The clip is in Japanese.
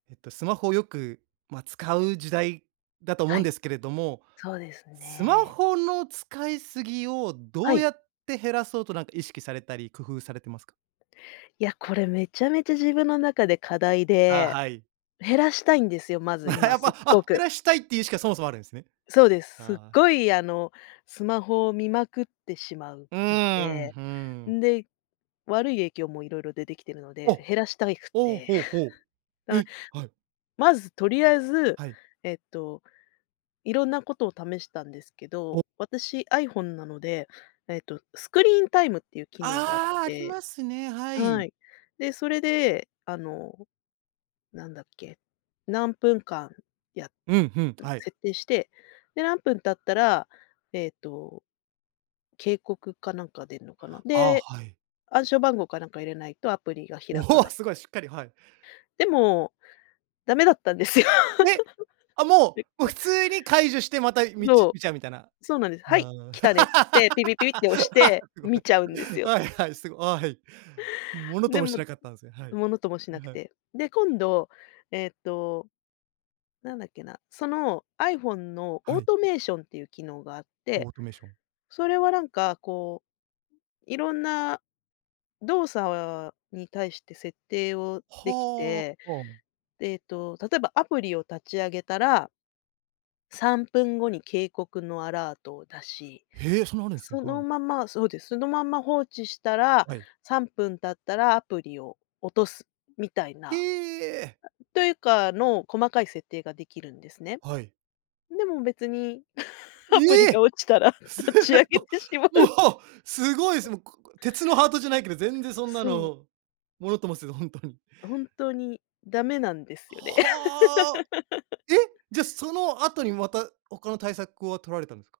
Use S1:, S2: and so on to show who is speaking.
S1: えっとスマホをよく、ま、使う時代だと思
S2: は
S1: うん
S2: い。
S1: ですけれども、
S2: そうです
S1: スマ
S2: ね。
S1: ホの使い過ぎをど
S2: は
S1: う
S2: い。
S1: やって減らそうとなんか、意識されたり工夫されてますか？
S2: いや、これめちゃめちゃ自分の中で課題
S1: あ、
S2: で、
S1: はい。
S2: 減らしたいんですよ、まず 今
S1: やっ
S2: すっ
S1: ぱ、
S2: ご
S1: あ、減
S2: く。
S1: らしたいっていうしか、そもそもあるんですね。
S2: そうです、すっ
S1: はあ。
S2: ごい、あの、スマホを見まくってしまう
S1: う
S2: の
S1: ーん、
S2: で、
S1: ふん。
S2: んで、悪い影響も色々出てきてるので、
S1: お。
S2: 減らしたいく
S1: おう、
S2: て、
S1: ほうほ う。
S2: だ
S1: え、はい。
S2: まずとりあえず、
S1: はい。
S2: えっと色んなことを試したんですけ
S1: お。
S2: ど、私 iPhone なので、えっと、スクリーンタイムっていう機能があっ
S1: ああ、あり
S2: て
S1: ますね、はい。
S2: はい。で、それで、あの、なんだっけ、何分間や
S1: うん、ふん、
S2: うん、
S1: はい。
S2: 設定して、で、何分経ったら、ええと、警告かなんか出るのかな、
S1: ああ、
S2: で、
S1: はい。
S2: 暗証番号かなんか入れないとアプリが
S1: お
S2: 開か
S1: ほ、
S2: ない。
S1: すごいしっかりはい。
S2: でもダメだったんですよ。
S1: うえ。あ、も
S2: な
S1: う、もう
S2: んか
S1: 普通に解除してまたみち
S2: そう、
S1: 見ちゃうみたいな。
S2: そうなんです。はい、
S1: あん。
S2: 来たねってつって、ピピピピって押して
S1: すごい。
S2: 見ちゃうんですよ。
S1: はいはい、凄 い。ものと
S2: で
S1: もし
S2: も
S1: なかったんですね。はい。
S2: ものともしな
S1: な、
S2: く
S1: はい。
S2: て、で、今度、えっと、なんだっけな、その iPhone の
S1: は
S2: オー
S1: い。
S2: トメーションっていう機能があっ
S1: オ
S2: て、
S1: ートメーション。
S2: それはなんか、こう、色んな動作に対して設定をでき
S1: はあ。
S2: て、
S1: オウム。
S2: で、えっと例えばアプリを立ち上げたら3分後に警告のアラートを出し、
S1: へえ、そんなあるんですね。
S2: そ
S1: は
S2: の
S1: い。
S2: ままそうです、そのまま放置したら
S1: はい。
S2: 3分経ったらアプリを落とすみたい
S1: へ
S2: な
S1: え。
S2: というかの細かい設定ができるんですね。
S1: はい。
S2: でも別に、アプリ
S1: え
S2: が
S1: え。
S2: 落ちたら
S1: すっ
S2: 立ち上げてしま
S1: ご、
S2: う。
S1: もう、すごいです。もう、ここ鉄のハートじゃないけど、全然そんな
S2: そう。
S1: のものともせず、本当に。
S2: あ、本当にダメなんですよね。
S1: はあ。え、じゃ、その後に、また、他の対策を取られたんですか？